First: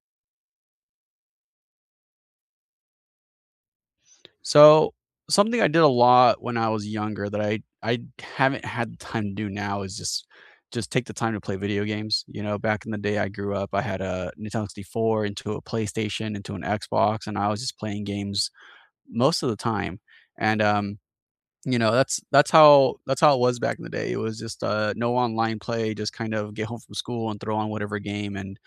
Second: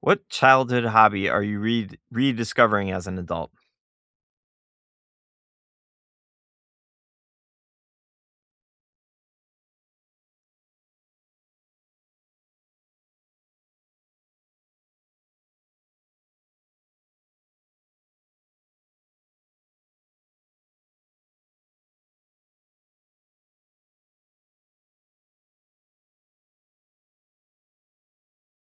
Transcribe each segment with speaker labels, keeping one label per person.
Speaker 1: What childhood hobby are you rediscovering as an adult?
Speaker 2: So, something I did a lot when I was younger that I haven't had the time to do now is just take the time to play video games. You know, back in the day I grew up, I had a Nintendo 64 into a PlayStation, into an Xbox, and I was just playing games most of the time. And you know That's how it was back in the day. It was just no online play, just kind of get home from school and throw on whatever game. And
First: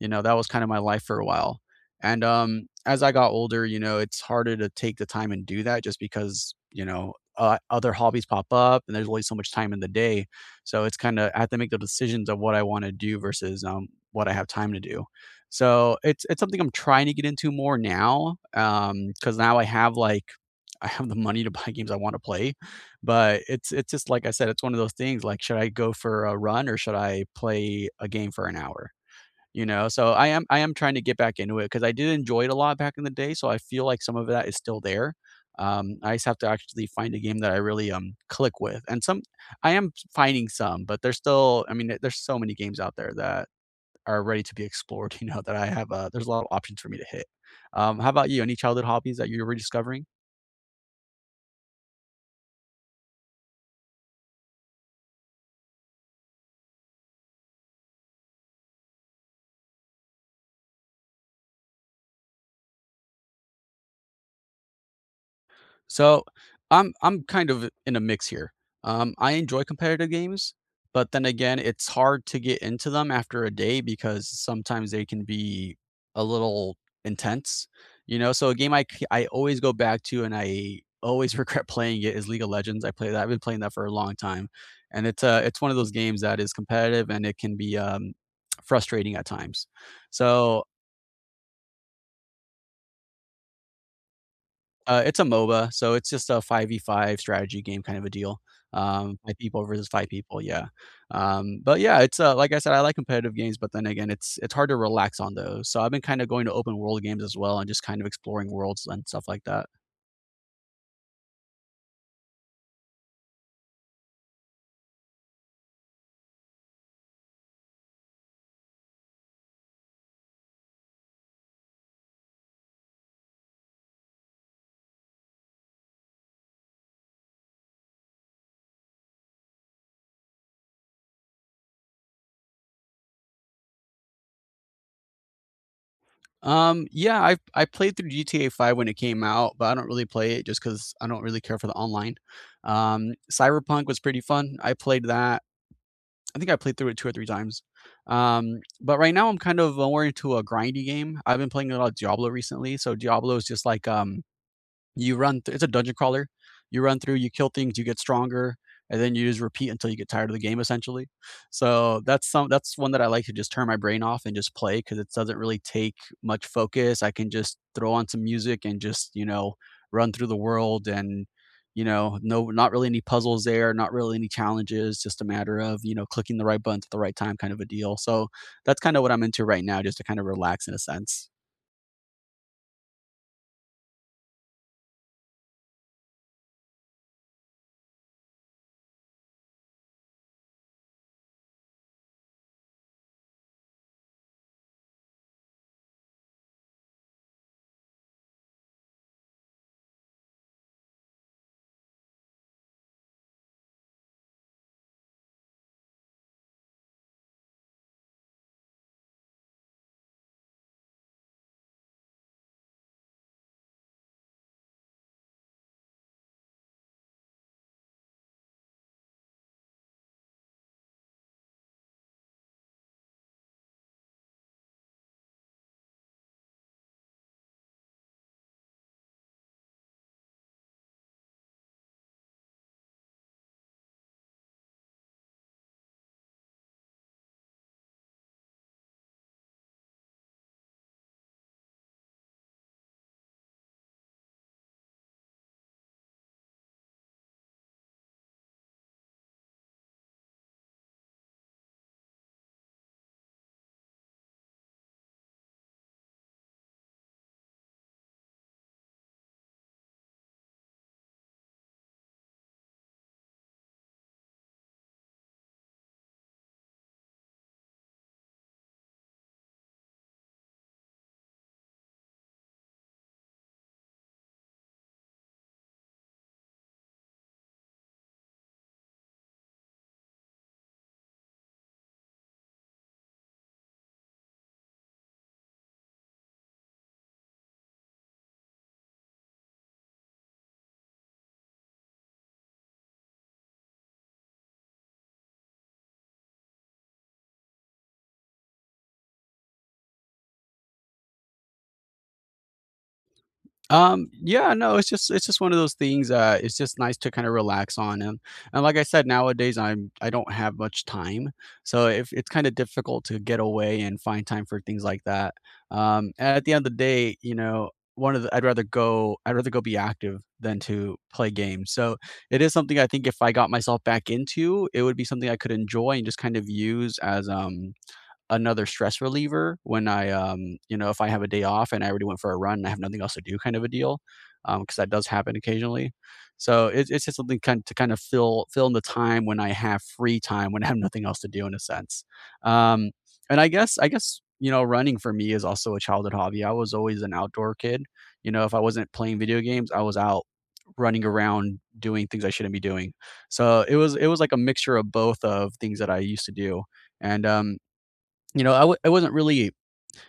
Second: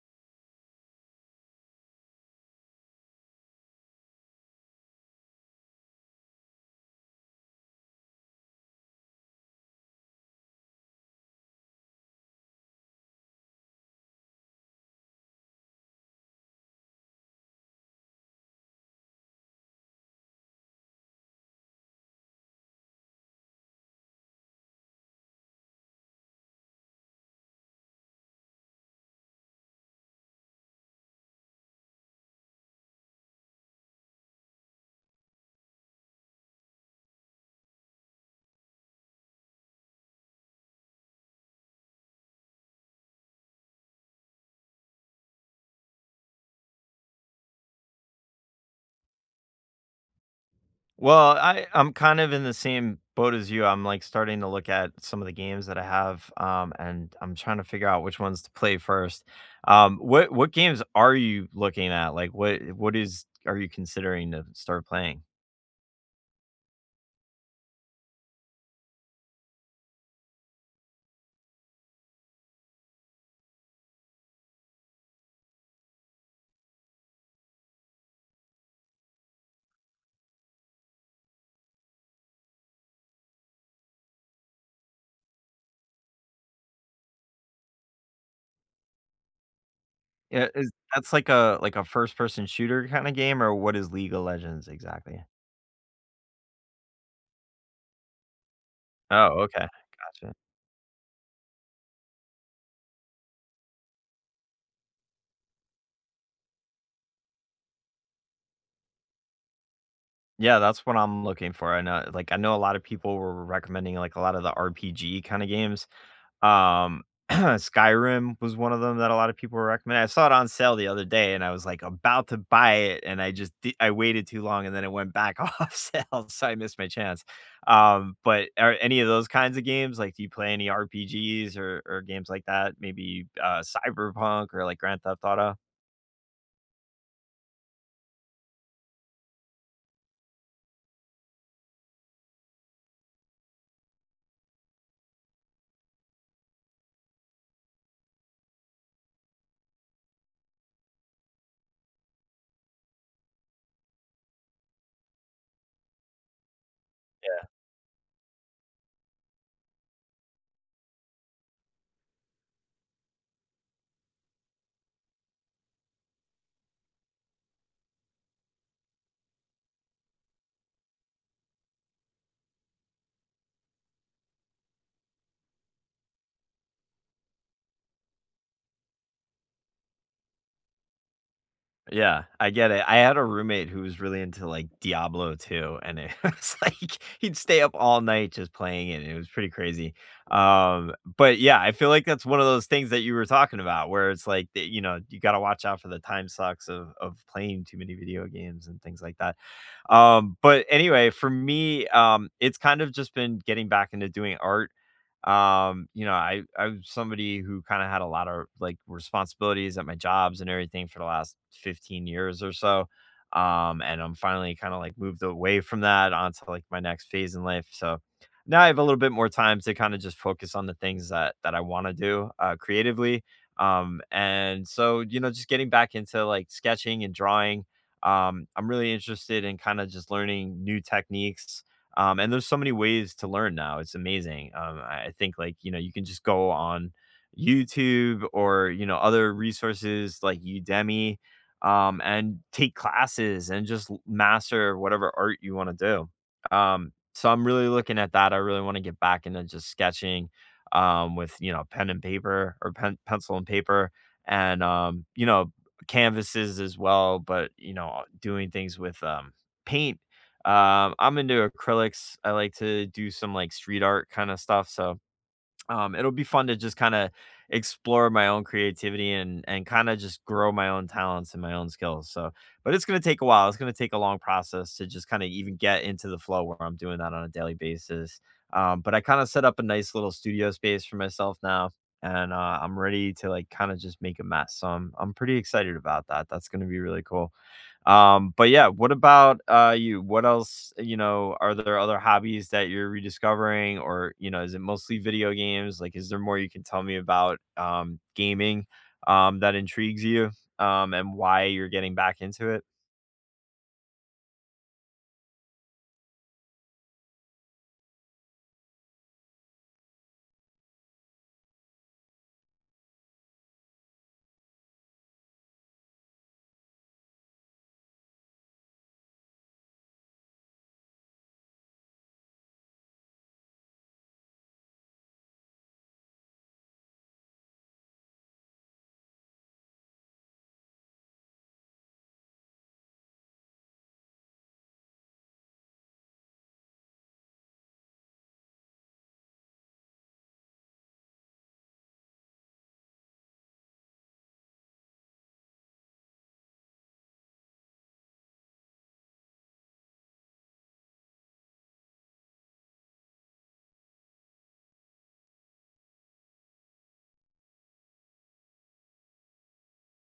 Speaker 2: you know That was kind of my life for a while. And As I got older, it's harder to take the time and do that just because other hobbies pop up and there's only so much time in the day. So it's kind of, I have to make the decisions of what I want to do versus what I have time to do. So it's something I'm trying to get into more now, because now I have like, I have the money to buy games I wanna play, but it's just like I said, it's one of those things, like, should I go for a run or should I play a game for an hour? You know? So, I am trying to get back into it because I did enjoy it a lot back in the day, so I feel like some of that is still there. I just have to actually find a game that I really, click with, and some I am finding some, but there's still, I mean, th there's so many games out there that are ready to be explored, you know, that I have, there's a lot of options for me to hit. How about you? Any childhood hobbies that you're rediscovering?
Speaker 1: Well, I'm kind of in the same boat as you. I'm like starting to look at some of the games that I have, and I'm trying to figure out which ones to play first. What games are you looking at? Like, what is are you considering to start playing?
Speaker 2: So I'm kind of in a mix here. I enjoy competitive games, but then again, it's hard to get into them after a day because sometimes they can be a little intense, you know. So a game I always go back to and I always regret playing it is League of Legends. I play that. I've been playing that for a long time, and it's one of those games that is competitive and it can be frustrating at times.
Speaker 1: Yeah,
Speaker 2: So
Speaker 1: is that's like a first person shooter kind of game, or what is League of Legends
Speaker 2: It's
Speaker 1: exactly?
Speaker 2: a MOBA, so it's just a 5v5 strategy game kind of a deal. 5
Speaker 1: Oh,
Speaker 2: people
Speaker 1: okay,
Speaker 2: versus 5
Speaker 1: gotcha.
Speaker 2: people, yeah. But yeah, it's, like I said, I like competitive games, but then again, it's hard to relax on those. So I've been kinda going to open world games as well and just kind of exploring worlds and stuff like that.
Speaker 1: Yeah, that's what I'm looking for. I know, like, I know a lot of people were recommending like a lot of the RPG kind of games. Um, Skyrim was one of them that a lot of people were recommending. I saw it on sale the other day, and I was like about to buy it, and I waited too long, and then it went back off sale, so I missed my chance. But are any of those kinds of games like, do you play any RPGs or games like that? Maybe Cyberpunk or like Grand Theft Auto.
Speaker 2: Yeah, I played through GTA 5 when it came out, but I don't really play it just 'cause I don't really care for the online. Cyberpunk was pretty fun. I played that. I think I played through it two or three times. But right now I'm kind of more into a grindy game. I've been playing a lot of Diablo recently, so Diablo is just like, you run th it's a dungeon crawler. You run through, you kill things, you get stronger, and then you just repeat until you get tired of the game, essentially. So that's one that I like to just turn my brain off and just play because it doesn't really take much focus. I can just throw on some music and just, you know, run through the world and, you know, not really any puzzles there, not really any challenges, just a matter of, you know, clicking the right buttons at the right time kind of a deal. So that's kinda what I'm into right now just to kind of relax in a sense.
Speaker 1: Yeah, I get it. I had a roommate who was really into, like, Diablo 2, and it was like he'd stay up all night just playing it, and it was pretty crazy. But yeah, I feel like that's one of those things that you were talking about where it's like that, you know, you gotta watch out for the time sucks of playing too many video games and things like that. But anyway, for me, it's kind of just been getting back into doing art. You know, I was somebody who kind of had a lot of like responsibilities at my jobs and everything for the last 15 years or so. And I'm finally kind of like moved away from that onto like my next phase in life, so now I have a little bit more time to kind of just focus on the things that I want to do creatively. And so, you know, just getting back into like sketching and drawing. I'm really interested in kind of just learning new techniques. And there's so many ways to learn now. It's amazing. I think, like, you know, you can just go on YouTube or, you know, other resources like Udemy, and take classes and just master whatever art you want to do. So I'm really looking at that. I really want to get back into just sketching, with, you know, pen and paper or pencil and paper and, you know, canvases as well, but, you know, doing things with, paint. I'm into acrylics. I like to do some like street art kind of stuff. So it'll be fun to just kind of explore my own creativity and kind of just grow my own talents and my own skills. So, but it's gonna take a while. It's gonna take a long process to just kind of even get into the flow where I'm doing that on a daily basis. But I kind of set up a nice little studio space for myself now, and I'm ready to like kind of just make a mess. So I'm pretty excited about that. That's gonna be really cool. But yeah, what about you? What else, you know, are there other hobbies that you're rediscovering or, you know, is it mostly video games? Like, is there more you can tell me about gaming that intrigues you and why you're getting back into it?
Speaker 2: Yeah, no, it's just one of those things, it's just nice to kinda relax on, and like I said, nowadays, I don't have much time, so if it's kinda difficult to get away and find time for things like that. And at the end of the day, you know, one of the I'd rather go be active than to play games, so it is something, I think, if I got myself back into, it would be something I could enjoy and just kind of use as, another stress reliever when I, you know, if I have a day off and I already went for a run and I have nothing else to do, kind of a deal, because that does happen occasionally. So it's just something kind to kind of fill in the time when I have free time, when I have nothing else to do in a sense. Um, and I guess you know running for me is also a childhood hobby. I was always an outdoor kid. You know, if I wasn't playing video games, I was out running around doing things I shouldn't be doing. So it was like a mixture of both of things that I used to do. And You know, I wasn't really,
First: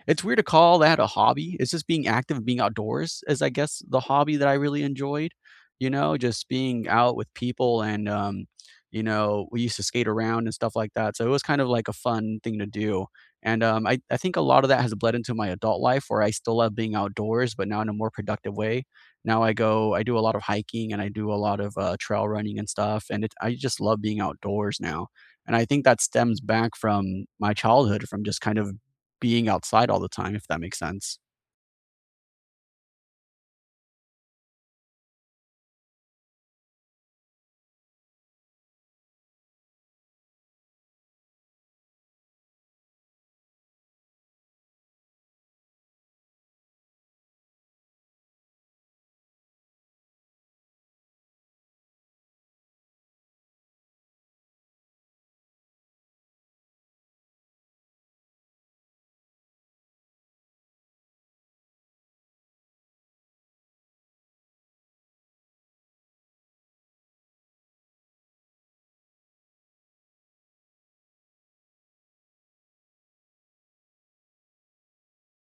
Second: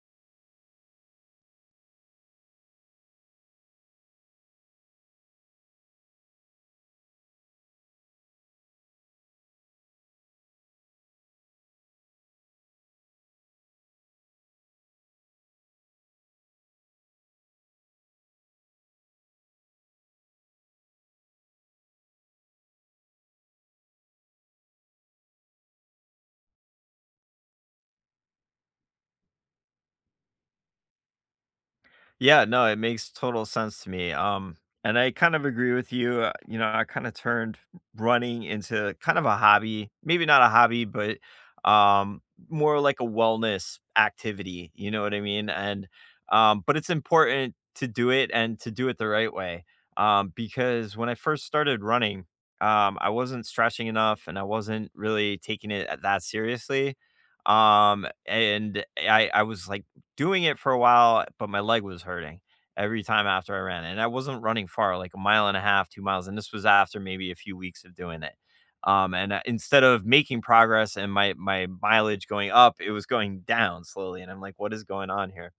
Speaker 2: it's weird to call that a hobby. It's just being active and being outdoors is, I guess, the hobby that I really enjoyed. You know, just being out with people and, you know, we used to skate around and stuff like that. So it was kind of like a fun thing to do. And I think a lot of that has bled into my adult life where I still love being outdoors, but now in a more productive way. Now I go, I do a lot of hiking and I do a lot of trail running and stuff. And I just love being outdoors now. And I think that stems back from my childhood, from just kind of being outside all the time, if that makes sense.
Speaker 1: Yeah, no, it makes total sense to me. And I kind of agree with you. You know, I kind of turned running into kind of a hobby, maybe not a hobby, but um, more like a wellness activity. You know what I mean? And but it's important to do it and to do it the right way. Because when I first started running, I wasn't stretching enough and I wasn't really taking it that seriously. I was like doing it for a while, but my leg was hurting every time after I ran, and I wasn't running far, like a mile and a half, 2 miles, and this was after maybe a few weeks of doing it. Instead of making progress and my mileage going up, it was going down slowly, and I'm like, "What is going on here?"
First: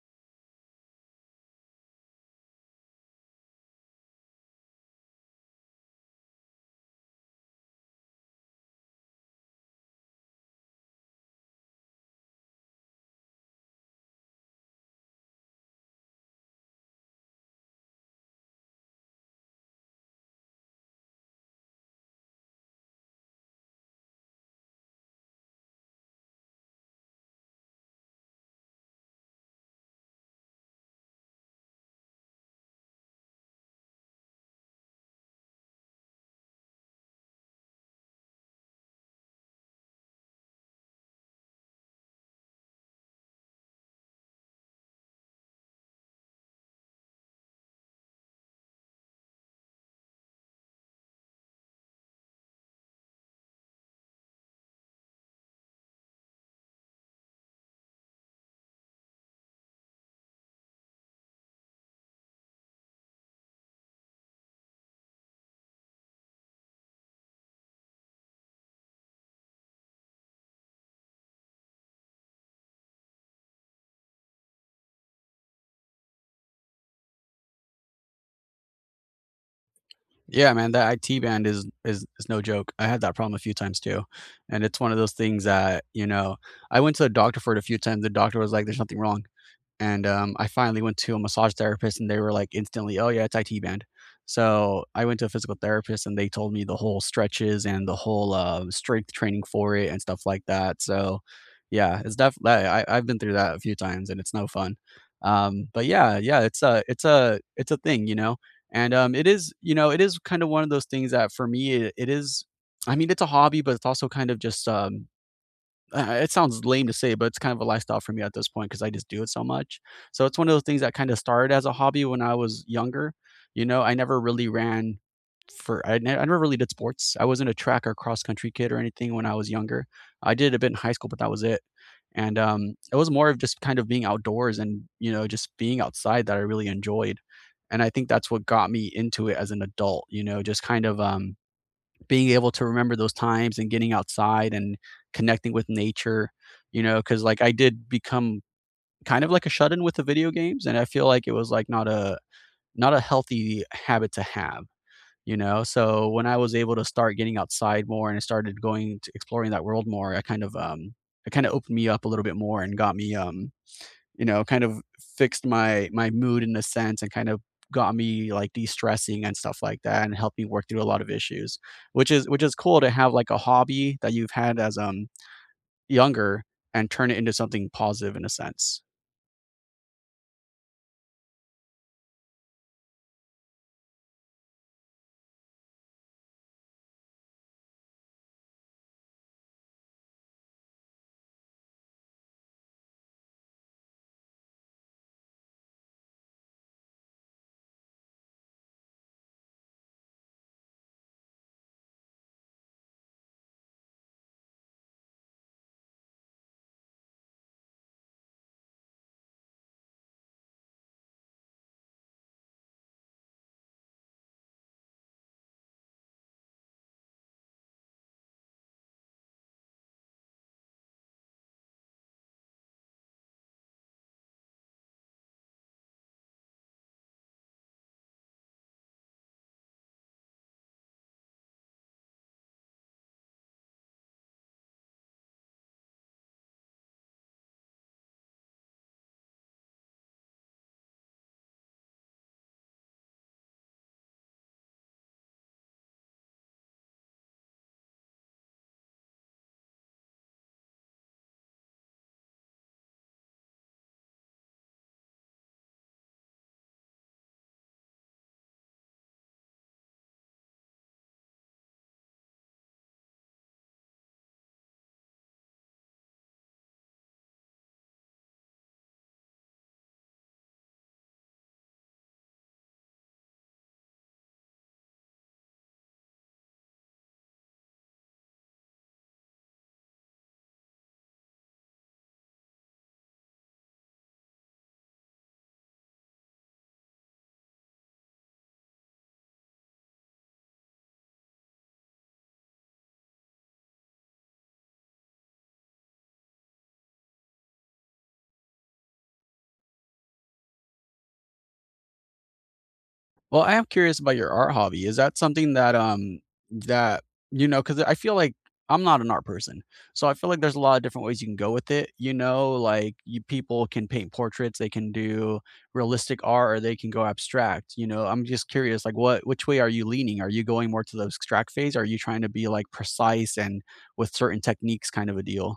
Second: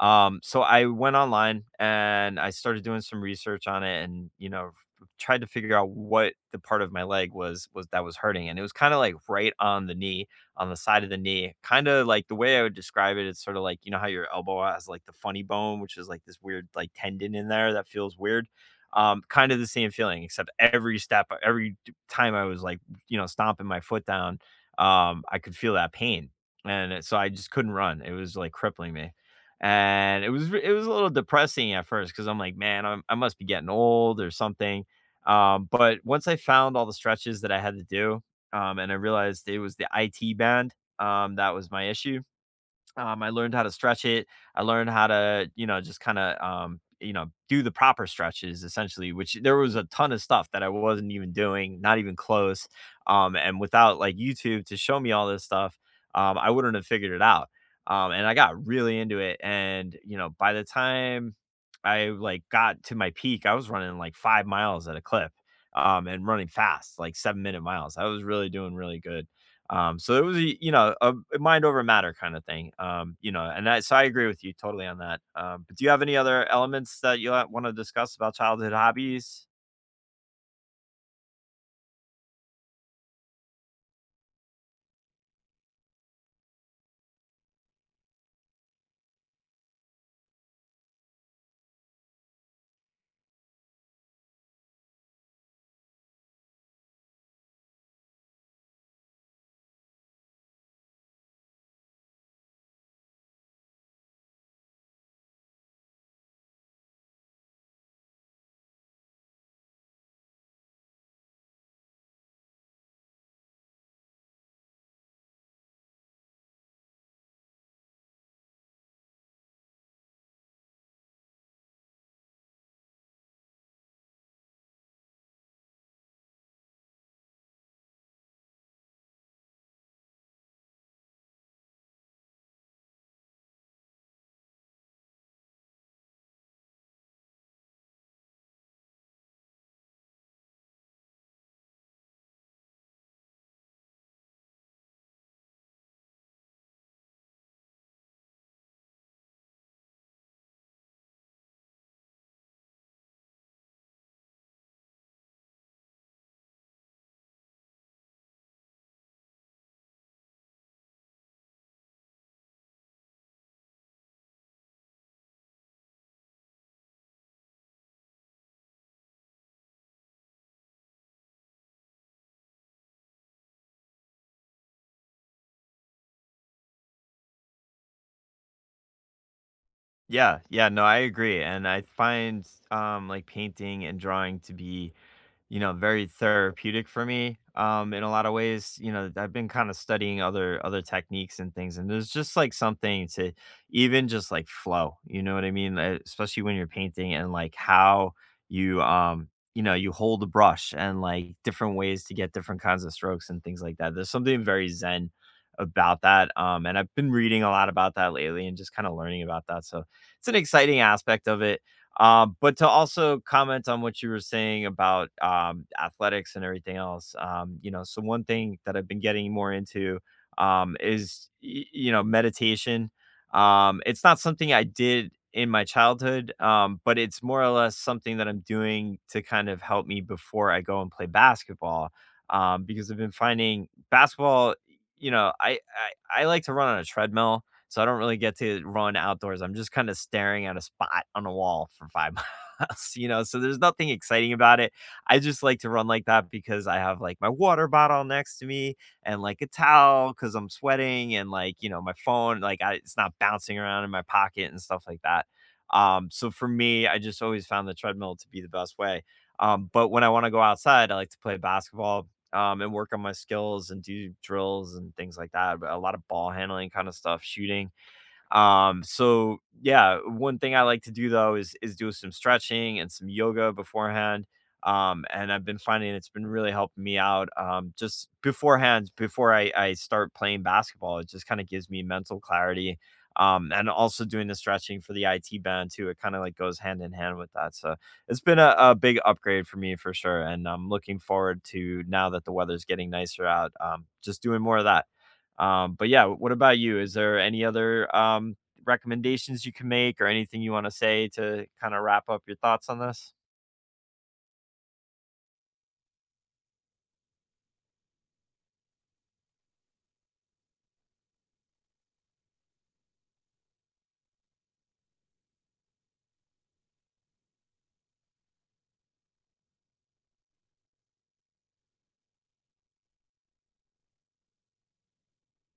Speaker 1: So I went online and I started doing some research on it and, you know, tried to figure out what the part of my leg was that was hurting. And it was kind of like right on the knee, on the side of the knee. Kind of like the way I would describe it, it's sort of like, you know how your elbow has like the funny bone, which is like this weird like tendon in there that feels weird. Kind of the same feeling, except every step, every time I was like, you know, stomping my foot down, I could feel that pain. So I just couldn't run. It was like crippling me. And it was a little depressing at first because 'cause I'm like, "Man, I must be getting old or something." But once I found all the stretches that I had to do, and I realized it was the IT band, that was my issue, I learned how to stretch it. I learned how to, you know, just kind of, you know, do the proper stretches essentially, which there was a ton of stuff that I wasn't even doing, not even close. And without like YouTube to show me all this stuff, I wouldn't have figured it out. And I got really into it. And, you know, by the time I like got to my peak, I was running like 5 miles at a clip, and running fast, like 7 minute miles. I was really doing really good. So it was, you know, a mind over matter kind of thing. You know, so I agree with you totally on that. But do you have any other elements that you want to discuss about childhood hobbies?
Speaker 2: Yeah, man, that IT band is no joke. I had that problem a few times too, and it's one of those things that you know I went to the doctor for it a few times. The doctor was like, "There's nothing wrong." And, I finally went to a massage therapist, and they were like instantly, "Oh, yeah, it's IT band." So I went to a physical therapist, and they told me the whole stretches and the whole, strength training for it and stuff like that. So, yeah, it's definitely, I've been through that a few times, and it's no fun. But yeah, yeah, it's a thing, you know? And, it is, you know, it is kind of one of those things that for me, it is, I mean, it's a hobby, but it's also kind of just, I it sounds lame to say, but it's kind of a lifestyle for me at this point because I just do it so much. So it's one of those things that kinda started as a hobby when I was younger. You know, I never really ran for I never really did sports. I wasn't a track or cross country kid or anything when I was younger. I did a bit in high school, but that was it. And, it was more of just kind of being outdoors and, you know, just being outside that I really enjoyed. And I think that's what got me into it as an adult, you know, just kind of, being able to remember those times and getting outside and connecting with nature, you know, because like I did become kind of like a shut in with the video games, and I feel like it was like not a healthy habit to have, you know. So when I was able to start getting outside more and I started going to exploring that world more, I kind of it kind of opened me up a little bit more and got me, you know, kind of fixed my my mood in a sense and kind of got me like de-stressing and stuff like that and helped me work through a lot of issues, which is cool to have like a hobby that you've had as younger and turn it into something positive in a sense.
Speaker 1: Yeah, yeah, no, I agree. And I find like painting and drawing to be, you know, very therapeutic for me, in a lot of ways. You know, I've been kind of studying other techniques and things, and there's just like something to even just like flow. You know what I mean? Especially when you're painting and like how you you know, you hold the brush and like different ways to get different kinds of strokes and things like that. There's something very zen about that. And I've been reading a lot about that lately and just kind of learning about that. So it's an exciting aspect of it. But to also comment on what you were saying about, athletics and everything else, you know, so one thing that I've been getting more into, is, y you know, meditation. It's not something I did in my childhood, but it's more or less something that I'm doing to kind of help me before I go and play basketball, because I've been finding basketball, you know, I I like to run on a treadmill, so I don't really get to run outdoors. I'm just kind of staring at a spot on a wall for 5 miles, you know? So there's nothing exciting about it. I just like to run like that because I have, like, my water bottle next to me and, like, a towel because 'cause I'm sweating and, like, you know, my phone, like, I it's not bouncing around in my pocket and stuff like that. So for me, I just always found the treadmill to be the best way. But when I wanna go outside, I like to play basketball and work on my skills and do drills and things like that. But a lot of ball handling kind of stuff, shooting. So yeah, one thing I like to do though is do some stretching and some yoga beforehand. And I've been finding it's been really helping me out. Just beforehand, before I start playing basketball, it just kind of gives me mental clarity. And also doing the stretching for the IT band too. It kind of like goes hand in hand with that. So it's been a big upgrade for me for sure. And I'm looking forward to now that the weather's getting nicer out, just doing more of that. But yeah, what about you? Is there any other recommendations you can make or anything you want to say to kind of wrap up your thoughts on this?
Speaker 2: Well, I am curious about your art hobby. Is that something that, that, you know? Because I feel like I'm not an art person. So I feel like there's a lot of different ways you can go with it. You know, like you people can paint portraits, they can do realistic art, or they can go abstract. You know, I'm just curious, like what which way are you leaning? Are you going more to the abstract phase? Are you trying to be like precise and with certain techniques kind of a deal?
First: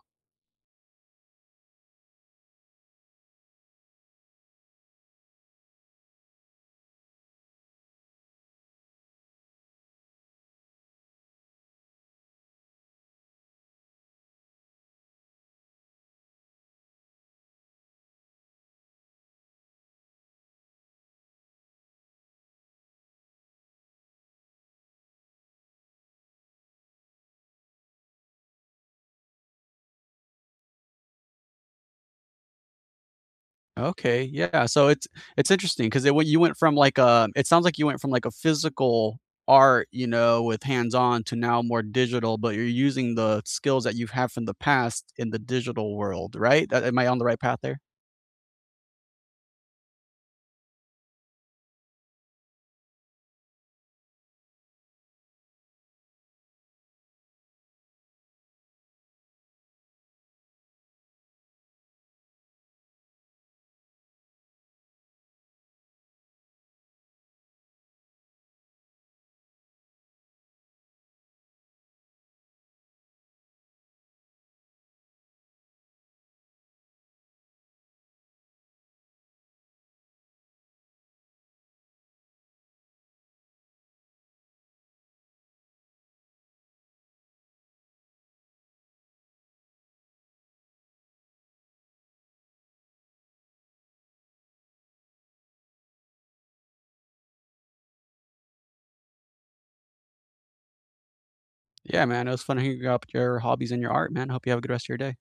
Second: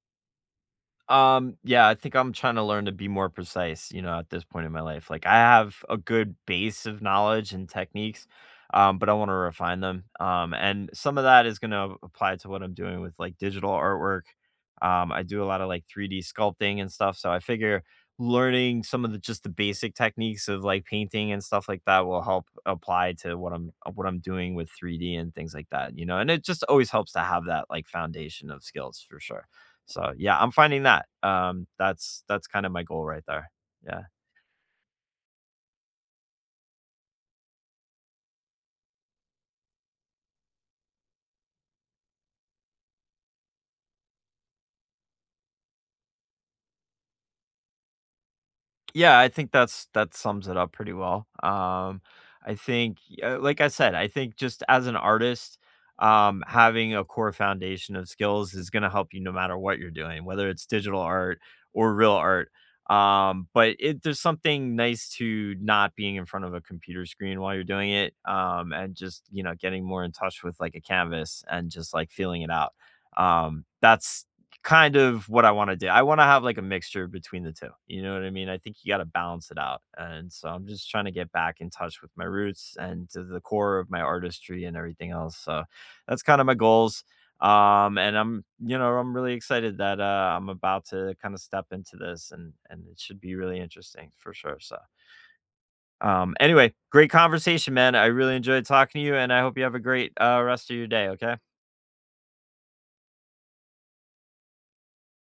Speaker 1: Yeah, I think I'm trying to learn to be more precise, you know, at this point in my life. Like I have a good base of knowledge and techniques, but I want to refine them. And some of that is going to apply to what I'm doing with like digital artwork. I do a lot of like 3D sculpting and stuff, so I figure learning some of the just the basic techniques of like painting and stuff like that will help apply to what I'm doing with 3D and things like that, you know. And it just always helps to have that like foundation of skills for sure. So yeah, I'm finding that. That's kind of my goal right there. Yeah.
Speaker 2: Okay, yeah, so it's interesting 'cause it went you went from like a it sounds like you went from like a physical art, you know, with hands-on to now more digital, but you're using the skills that you've had from the past in the digital world, right? A Am I on the right path there?
Speaker 1: Yeah, I think that's that sums it up pretty well. I think like I said, I think just as an artist, having a core foundation of skills is going to help you no matter what you're doing, whether it's digital art or real art. There's something nice to not being in front of a computer screen while you're doing it, and just, you know, getting more in touch with like a canvas and just like feeling it out. That's kind of what I wanna do. I wanna have, like, a mixture between the 2, you know what I mean? I think you gotta balance it out, and so I'm just trying to get back in touch with my roots and to the core of my artistry and everything else, so that's kinda my goals, and I'm, you know, I'm really excited that, I'm about to kinda step into this, and it should be really interesting for sure, so, anyway, great conversation, man. I really enjoyed talking to you, and I hope you have a great, rest of your day, okay?
Speaker 2: Yeah, man, it was fun hearing about your hobbies and your art, man. Hope you have a good rest of your day.